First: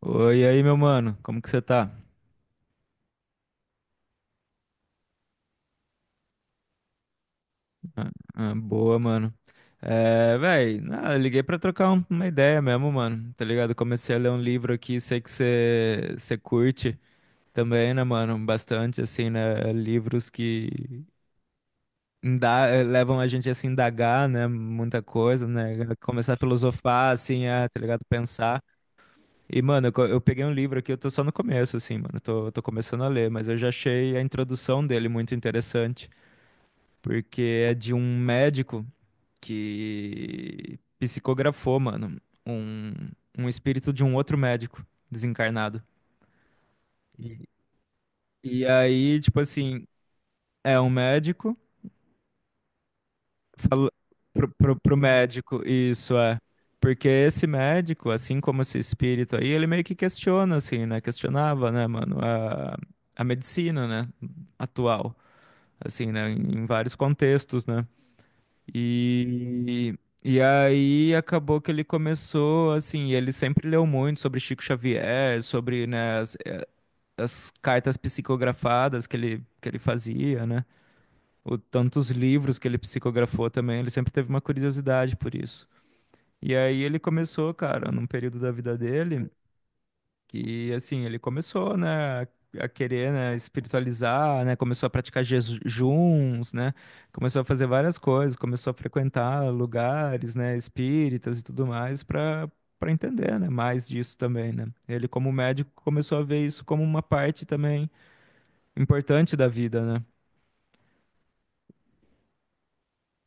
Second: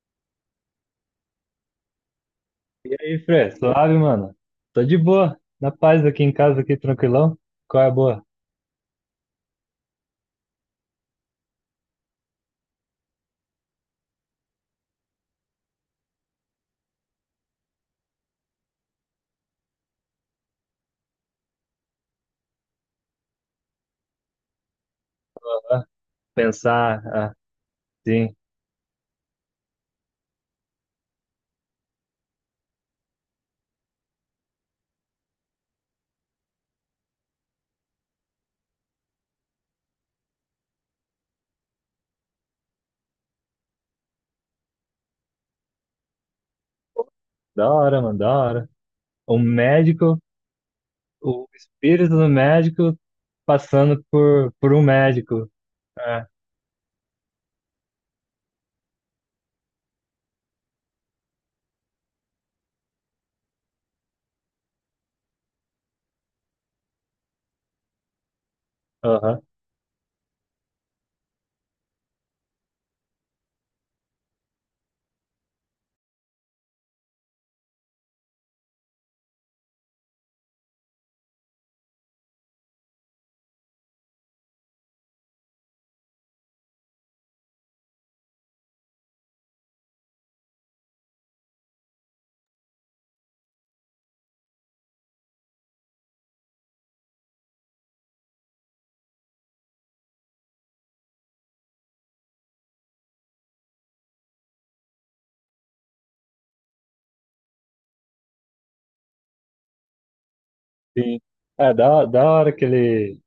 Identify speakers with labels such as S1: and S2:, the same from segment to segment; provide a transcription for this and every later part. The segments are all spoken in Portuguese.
S1: Oi, e aí, meu mano, como que você tá?
S2: E aí, Fê? Suave, mano? Tô de boa, na paz aqui em casa, aqui tranquilão. Qual é a boa?
S1: Boa, mano. É, véi, liguei pra trocar uma ideia mesmo, mano, tá ligado? Comecei a ler um livro aqui, sei que você curte também, né, mano? Bastante, assim, né? Livros que levam a gente a se indagar, né? Muita coisa, né? Começar a
S2: Pensar,
S1: filosofar,
S2: ah,
S1: assim, a, tá ligado?
S2: sim,
S1: Pensar. E, mano, eu peguei um livro aqui, eu tô só no começo, assim, mano, tô começando a ler, mas eu já achei a introdução dele muito interessante. Porque é de um médico que psicografou, mano, um, um espírito de um outro médico desencarnado. E-
S2: da hora, mano, da
S1: E
S2: hora.
S1: aí,
S2: O
S1: tipo assim,
S2: médico,
S1: é um
S2: o
S1: médico,
S2: espírito do médico
S1: falou
S2: passando por um
S1: pro
S2: médico.
S1: médico, isso
S2: É,
S1: é. Porque esse médico, assim como esse espírito aí, ele meio que questiona, assim, né? Questionava, né, mano, a medicina, né, atual, assim, né, em vários contextos, né?
S2: aham,
S1: E, e aí acabou que ele começou, assim, ele sempre leu muito sobre Chico Xavier, sobre, né, as cartas psicografadas que que ele fazia, né? O, tantos livros que ele psicografou também, ele sempre teve uma curiosidade por isso. E aí ele começou, cara, num período da vida dele que assim, ele começou, né, a querer, né, espiritualizar, né, começou a praticar jejuns, né, começou a fazer várias coisas, começou a frequentar lugares, né, espíritas e tudo mais para entender, né, mais disso também, né. Ele como médico começou a ver isso como uma parte também importante da vida, né.
S2: sim. É, da hora que ele.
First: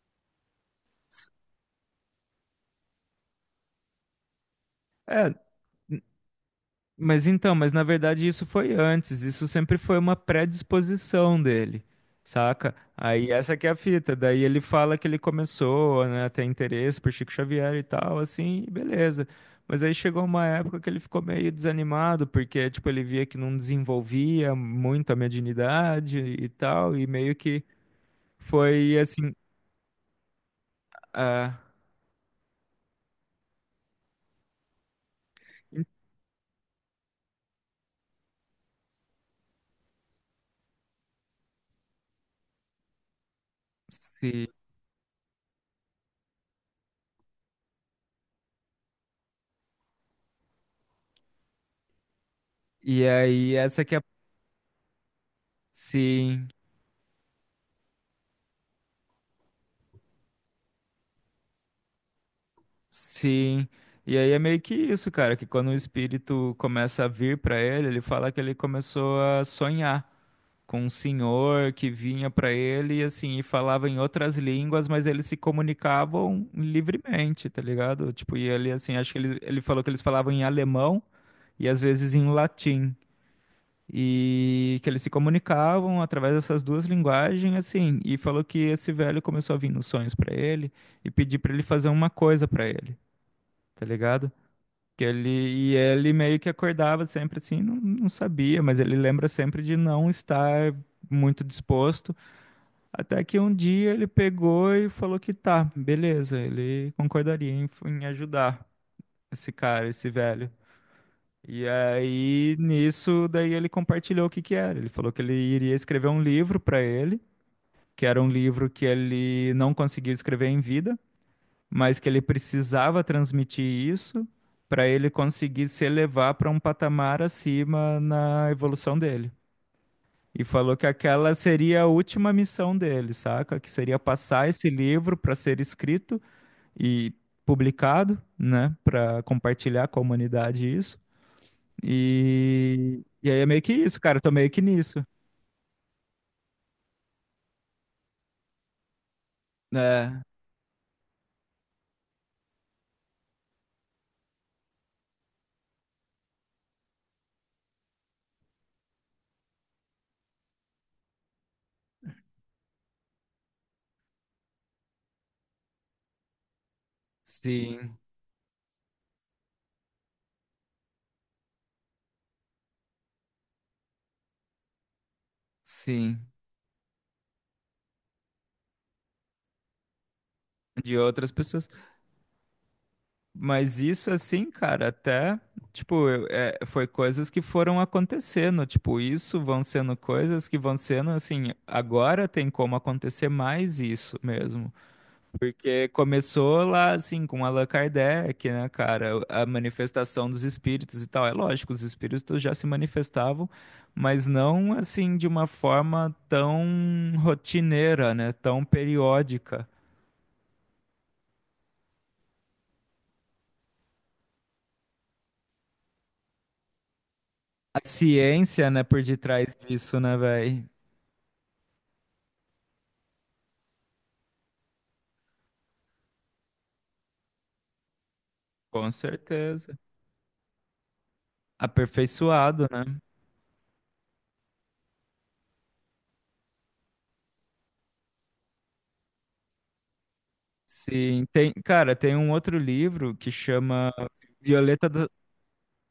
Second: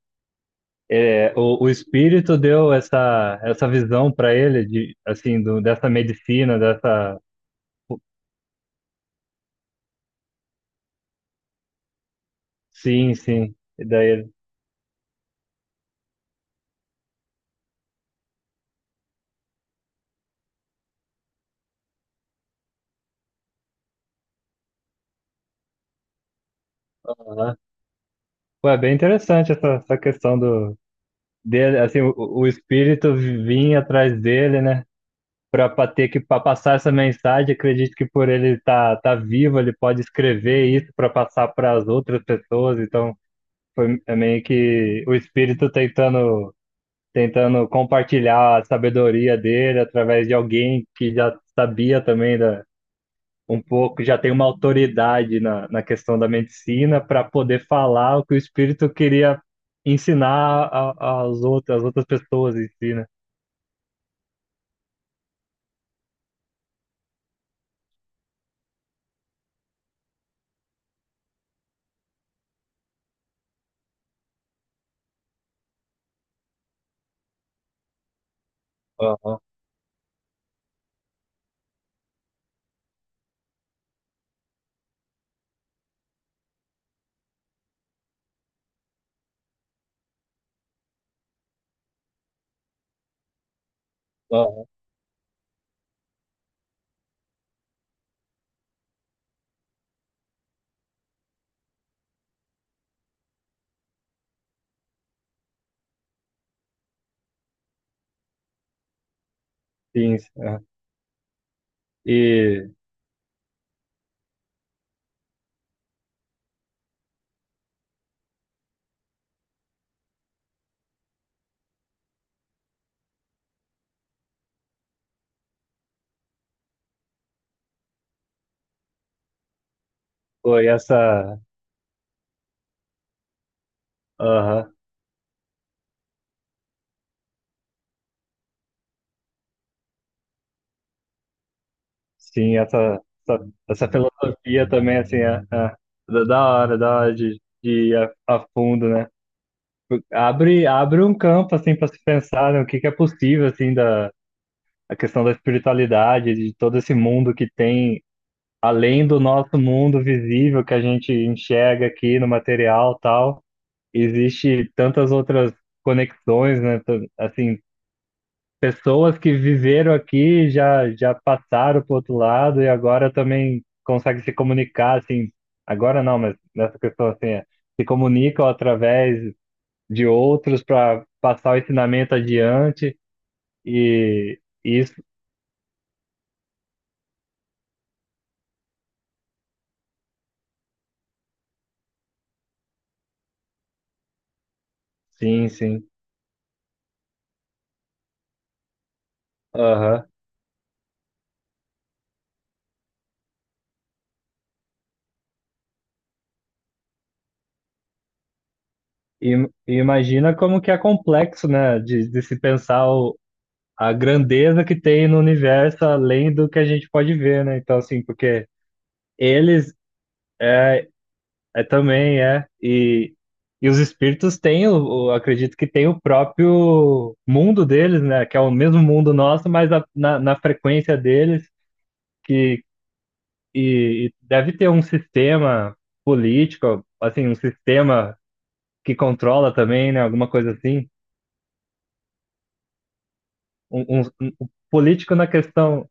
S2: É, o espírito deu essa, essa visão pra ele, de,
S1: É,
S2: assim, do, dessa medicina, dessa.
S1: mas então, mas na verdade isso foi antes, isso sempre foi uma predisposição dele, saca?
S2: Sim,
S1: Aí
S2: sim.
S1: essa que é a
S2: E daí
S1: fita,
S2: ele.
S1: daí ele fala que ele começou, né, a ter interesse por Chico Xavier e tal, assim, e beleza. Mas aí chegou uma época que ele ficou meio desanimado, porque, tipo, ele via que não desenvolvia muito a mediunidade e tal, e meio
S2: Aham.
S1: que
S2: Pô, é bem
S1: foi assim,
S2: interessante essa, essa questão do.
S1: ah,
S2: Dele, assim, o espírito vinha atrás dele, né? Para ter que pra passar essa mensagem, acredito que por ele estar tá, tá vivo, ele pode escrever isso para passar para as outras pessoas. Então, foi é meio
S1: sim.
S2: que o espírito tentando tentando compartilhar a sabedoria dele através de alguém que já sabia também da,
S1: E aí
S2: um
S1: essa que é,
S2: pouco, já tem uma autoridade na, na questão da
S1: sim.
S2: medicina para poder falar o que o espírito queria ensinar aos outros, às outras pessoas em si, né?
S1: Sim. E aí é meio que isso, cara, que quando o espírito começa a vir pra ele, ele fala que ele começou a sonhar com um senhor que vinha pra ele e assim, e falava em outras línguas, mas eles se comunicavam livremente, tá ligado? Tipo, e ele assim, acho que
S2: Aham,
S1: ele falou que eles falavam em alemão e às vezes em latim. E que eles se comunicavam através dessas duas linguagens, assim, e falou que esse velho começou a vir nos sonhos pra ele e pedir pra ele fazer uma coisa pra ele, tá ligado?
S2: aham,
S1: Que ele, e ele meio que acordava sempre assim, não sabia, mas ele lembra sempre de não estar muito disposto. Até que um dia ele pegou e falou que tá, beleza, ele concordaria em ajudar esse cara, esse
S2: sim,
S1: velho.
S2: aham.
S1: E aí
S2: E
S1: nisso, daí ele compartilhou o que que era. Ele falou que ele iria escrever um livro para ele, que era um livro que ele não conseguiu escrever em vida, mas que ele precisava transmitir isso para ele conseguir se elevar para um patamar acima na evolução dele. E
S2: foi
S1: falou que aquela
S2: essa,
S1: seria a última missão dele, saca? Que seria passar esse
S2: aham,
S1: livro para ser escrito e publicado, né, para compartilhar com a humanidade isso.
S2: sim, essa,
S1: E aí é
S2: essa,
S1: meio que
S2: essa
S1: isso, cara, eu tô meio que
S2: filosofia também,
S1: nisso.
S2: assim, é, é, da hora, da hora de ir a fundo, né?
S1: É,
S2: Abre, abre um campo, assim, para se pensar, né, o que que é possível, assim, da a questão da espiritualidade, de todo esse mundo que tem, além do nosso mundo visível que a gente enxerga aqui no material, e tal, existe tantas outras conexões, né? Assim,
S1: sim,
S2: pessoas que viveram aqui, já, já passaram para o outro lado e agora também conseguem se comunicar, assim, agora não,
S1: sim.
S2: mas nessa questão assim, é, se comunicam através de outros
S1: De
S2: para
S1: outras
S2: passar o
S1: pessoas.
S2: ensinamento adiante
S1: Mas isso
S2: e
S1: assim, cara,
S2: isso,
S1: até, tipo, foi coisas que foram acontecendo, tipo, isso vão sendo coisas que vão sendo assim, agora tem como acontecer mais isso mesmo.
S2: sim, sim,
S1: Porque começou lá, assim, com Allan Kardec, né, cara, a
S2: aham.
S1: manifestação dos espíritos e tal. É lógico, os espíritos já se manifestavam, mas não assim de uma forma tão rotineira, né, tão
S2: E,
S1: periódica.
S2: e imagina como que é complexo, né, de se pensar o, a grandeza que tem no universo além do que a gente pode ver, né, então
S1: A
S2: assim, porque
S1: ciência, né, por detrás
S2: eles,
S1: disso, né, velho?
S2: é, é também, é. E os espíritos têm, o, acredito que tem o próprio mundo deles, né? Que é o mesmo
S1: Com
S2: mundo nosso, mas
S1: certeza.
S2: na, na frequência deles, que
S1: Aperfeiçoado, né?
S2: e deve ter um sistema político, assim, um sistema que controla também, né? Alguma coisa assim.
S1: Sim, tem, cara, tem um outro livro que
S2: Um,
S1: chama
S2: um, um um
S1: Violeta da...
S2: político na questão.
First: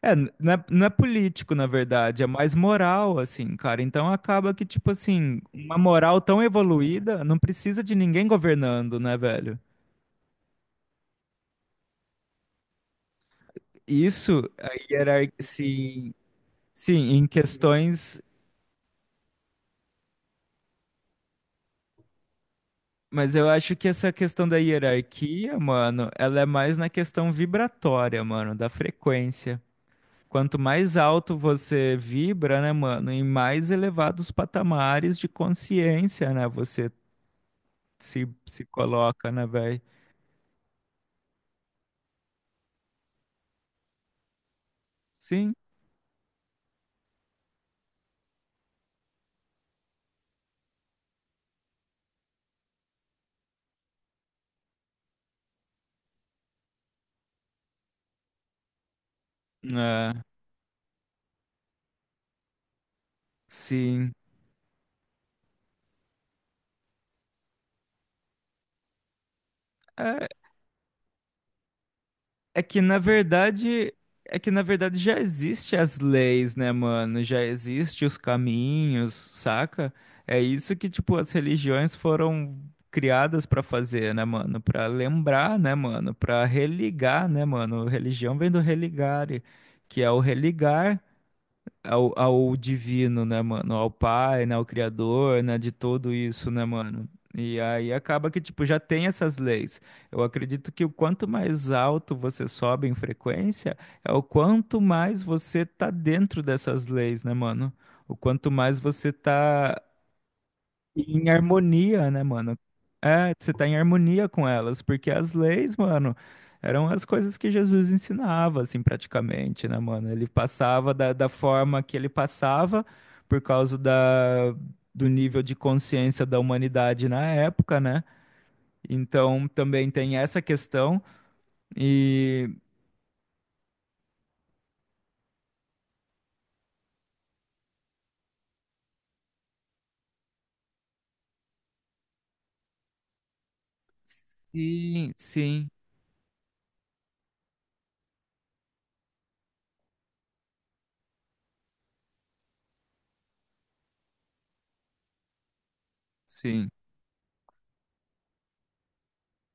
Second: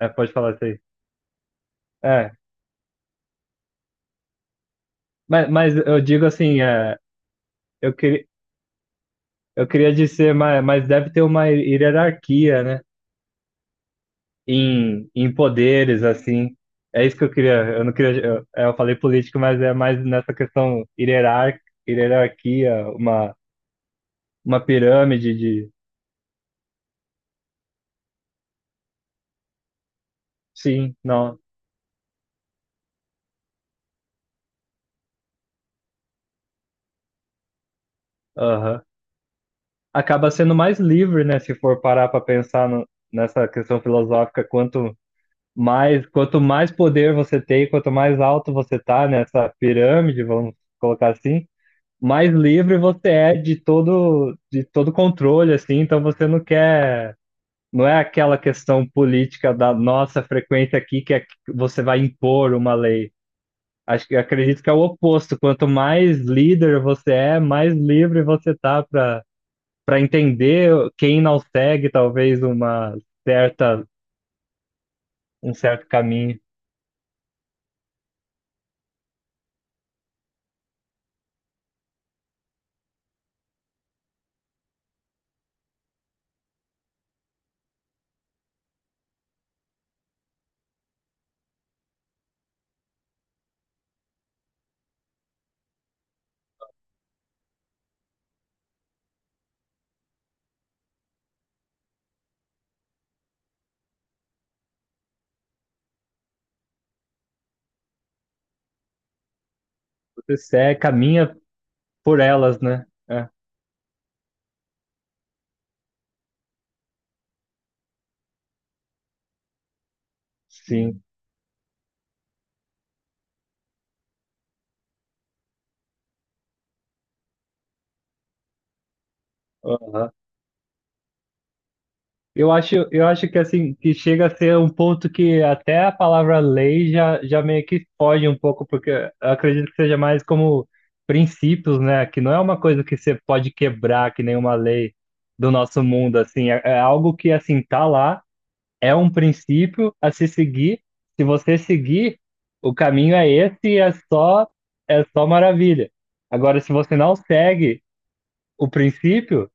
S2: É,
S1: É,
S2: pode
S1: não
S2: falar
S1: é,
S2: isso aí.
S1: não é político, na verdade, é
S2: É.
S1: mais moral, assim, cara. Então acaba que, tipo assim,
S2: Mas
S1: uma
S2: eu
S1: moral
S2: digo
S1: tão
S2: assim, é,
S1: evoluída não precisa
S2: eu,
S1: de
S2: queria
S1: ninguém governando, né, velho?
S2: eu queria dizer, mas deve ter uma hierarquia, né?
S1: Isso, a
S2: Em,
S1: hierarquia,
S2: em poderes,
S1: sim,
S2: assim.
S1: sim,
S2: É isso que
S1: em
S2: eu queria. Eu não
S1: questões.
S2: queria. Eu, é, eu falei político, mas é mais nessa questão hierarquia,
S1: Mas eu acho que essa questão da
S2: uma pirâmide
S1: hierarquia,
S2: de.
S1: mano, ela é mais na questão vibratória, mano, da frequência. Quanto mais
S2: Sim,
S1: alto
S2: não.
S1: você vibra, né, mano, em mais elevados patamares de consciência, né, você se
S2: Aham.
S1: coloca, né, velho?
S2: Acaba sendo mais livre, né? Se for parar para pensar nessa questão filosófica,
S1: Sim,
S2: quanto mais poder você tem, quanto mais alto você tá nessa pirâmide, vamos colocar assim, mais livre você é de todo controle, assim. Então você não quer. Não é aquela questão política da
S1: é,
S2: nossa frequência aqui que é que você vai impor uma lei. Acho
S1: sim.
S2: que acredito que é o oposto. Quanto mais líder você é, mais livre você tá para para
S1: É,
S2: entender quem não segue talvez
S1: é que
S2: uma
S1: na
S2: certa
S1: verdade, é que na verdade já
S2: um
S1: existe
S2: certo
S1: as
S2: caminho.
S1: leis, né, mano? Já existe os caminhos, saca? É isso que tipo as religiões foram criadas pra fazer, né, mano? Pra lembrar, né, mano? Pra religar, né, mano? Religião vem do religare, que é o religar, ao divino, né, mano? Ao pai, né? Ao criador, né? De tudo isso, né, mano? E aí acaba que, tipo, já tem essas leis. Eu acredito que o quanto mais alto você sobe em frequência, é o quanto mais você tá dentro dessas leis, né, mano? O quanto mais você tá.
S2: Você segue,
S1: E em
S2: caminha
S1: harmonia,
S2: por
S1: né, mano?
S2: elas, né? É,
S1: É, você tá em harmonia com elas, porque as leis, mano, eram as coisas que Jesus ensinava, assim, praticamente, né, mano? Ele passava
S2: sim.
S1: da forma que ele passava, por causa da, do nível de consciência da humanidade na época, né? Então, também
S2: Aham.
S1: tem essa questão, e...
S2: Eu acho que assim, que chega a ser um ponto que até a palavra lei já, já meio que foge um pouco, porque eu acredito que seja mais como princípios, né? Que não é uma coisa que você pode quebrar, que nenhuma lei
S1: e
S2: do
S1: sim,
S2: nosso mundo, assim, é, é algo que assim tá lá, é um princípio a se seguir. Se você seguir, o caminho é esse e é só maravilha. Agora,
S1: sim,
S2: se você não segue o princípio,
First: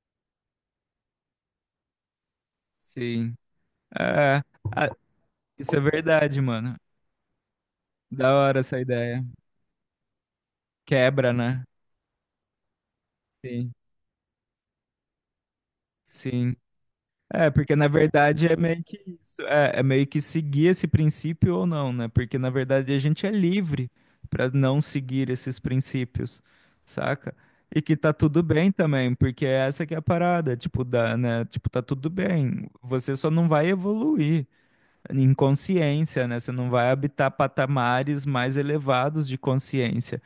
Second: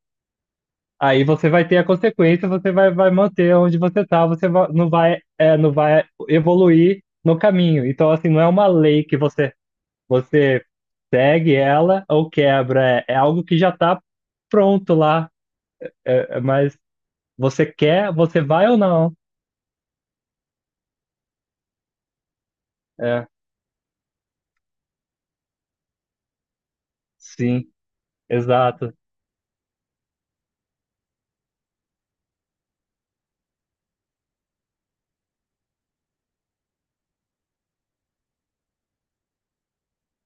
S2: aí você vai ter a consequência, você vai, vai
S1: sim.
S2: manter onde você tá,
S1: É,
S2: você
S1: ah,
S2: não vai, é, não
S1: isso é
S2: vai
S1: verdade, mano.
S2: evoluir no caminho. Então, assim,
S1: Da
S2: não é
S1: hora
S2: uma
S1: essa
S2: lei que
S1: ideia.
S2: você, você
S1: Quebra,
S2: segue
S1: né?
S2: ela ou quebra, é, é algo que já
S1: Sim.
S2: tá pronto lá, é, é,
S1: Sim.
S2: mas
S1: É,
S2: você
S1: porque na
S2: quer, você
S1: verdade é
S2: vai ou
S1: meio que
S2: não.
S1: isso, é, é meio que seguir esse princípio ou não, né? Porque na verdade a gente
S2: É,
S1: é livre para não seguir esses princípios, saca?
S2: sim,
S1: E que tá tudo bem
S2: exato,
S1: também, porque é essa que é a parada, tipo, da, né? Tipo, tá tudo bem. Você só não vai evoluir em consciência, né? Você não vai habitar patamares mais elevados de consciência,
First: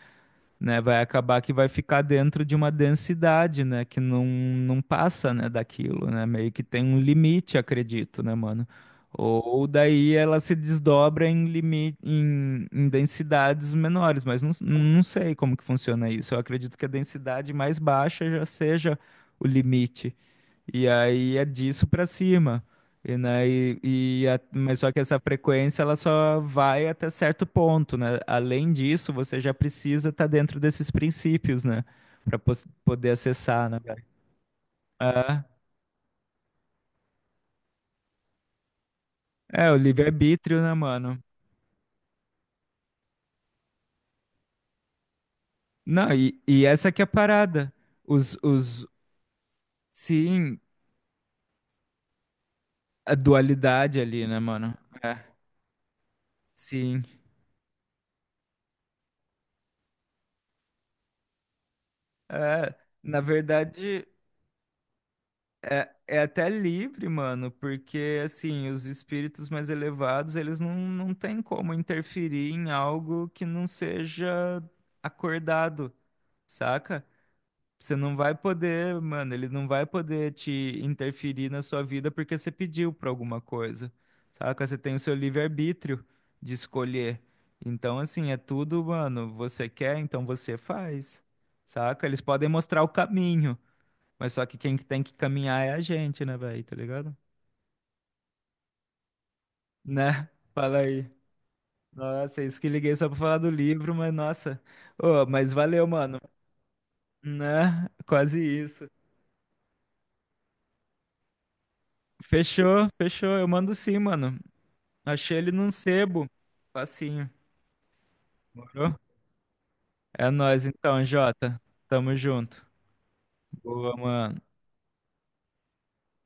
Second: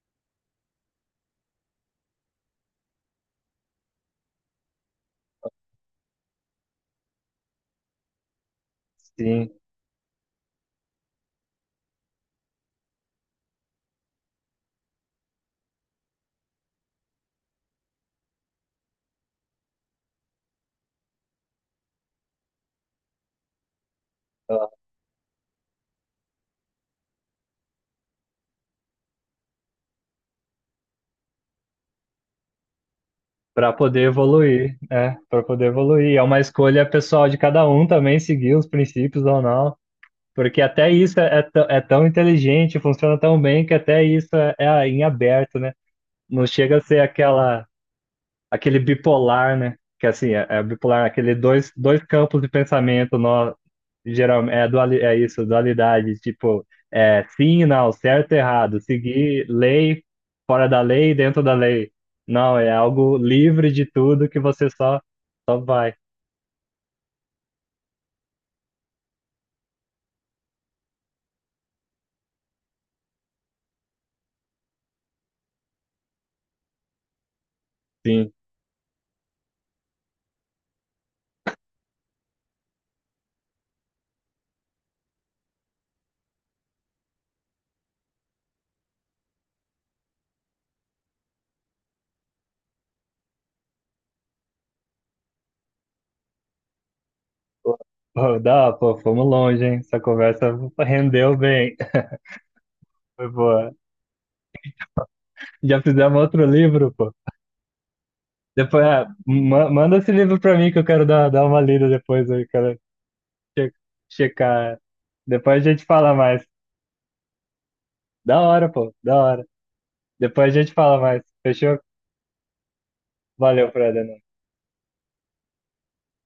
S1: né? Vai acabar que vai ficar dentro de uma densidade, né? Que não, não passa, né, daquilo, né? Meio que tem um limite, acredito, né, mano?
S2: sim,
S1: Ou daí ela se desdobra em limite, em densidades menores, mas não, não sei como que funciona isso. Eu acredito que a densidade mais baixa já seja o limite, e aí é disso pra cima. E, né, e a- mas só que essa frequência ela só vai até certo ponto, né? Além disso, você já precisa estar dentro desses princípios, né? Para poder acessar,
S2: para
S1: né,
S2: poder
S1: velho?
S2: evoluir, é, para
S1: Ah,
S2: poder evoluir. É uma escolha pessoal de cada um também, seguir os princípios ou
S1: é,
S2: não.
S1: o
S2: Porque
S1: livre-arbítrio, né,
S2: até isso
S1: mano?
S2: é, é tão inteligente, funciona tão bem que até isso é, é em aberto, né?
S1: Não,
S2: Não
S1: e
S2: chega a
S1: essa
S2: ser
S1: que é a
S2: aquela,
S1: parada. Os,
S2: aquele
S1: os,
S2: bipolar, né? Que assim, é,
S1: sim,
S2: é bipolar, aquele dois, dois campos de
S1: a
S2: pensamento, nó,
S1: dualidade ali, né,
S2: geralmente, é,
S1: mano?
S2: duali, é
S1: É,
S2: isso, dualidade, tipo,
S1: sim.
S2: é sim e não, certo e errado, seguir lei, fora da lei, dentro da lei. Não, é
S1: É,
S2: algo
S1: na
S2: livre de
S1: verdade.
S2: tudo que você só, só vai.
S1: É, é até livre, mano, porque assim, os espíritos mais elevados, eles não, não têm como interferir em algo que não seja acordado, saca? Você não
S2: Sim.
S1: vai poder, mano, ele não vai poder te interferir na sua vida porque você pediu pra alguma coisa, saca? Você tem o seu livre-arbítrio de escolher. Então, assim, é tudo, mano, você quer, então você faz, saca? Eles podem mostrar o caminho. Mas só que quem que tem que caminhar é a gente, né, velho? Tá ligado?
S2: Pô, dá, pô, fomos longe, hein? Essa
S1: Né?
S2: conversa
S1: Fala aí.
S2: rendeu bem.
S1: Nossa, é isso que liguei só pra
S2: Foi
S1: falar do
S2: boa.
S1: livro, mas nossa. Ô, mas
S2: Já
S1: valeu, mano.
S2: fizemos outro livro, pô.
S1: Né? Quase
S2: Depois,
S1: isso.
S2: ah, manda esse livro pra mim que eu quero dar, dar uma lida depois, eu quero
S1: Fechou, fechou. Eu mando
S2: che-
S1: sim, mano.
S2: checar.
S1: Achei ele
S2: Depois
S1: num
S2: a gente fala
S1: sebo.
S2: mais.
S1: Facinho.
S2: Da hora,
S1: Morou?
S2: pô, da hora.
S1: É
S2: Depois a
S1: nóis
S2: gente fala
S1: então,
S2: mais.
S1: Jota.
S2: Fechou?
S1: Tamo junto.
S2: Valeu,
S1: Boa,
S2: Freda.
S1: mano.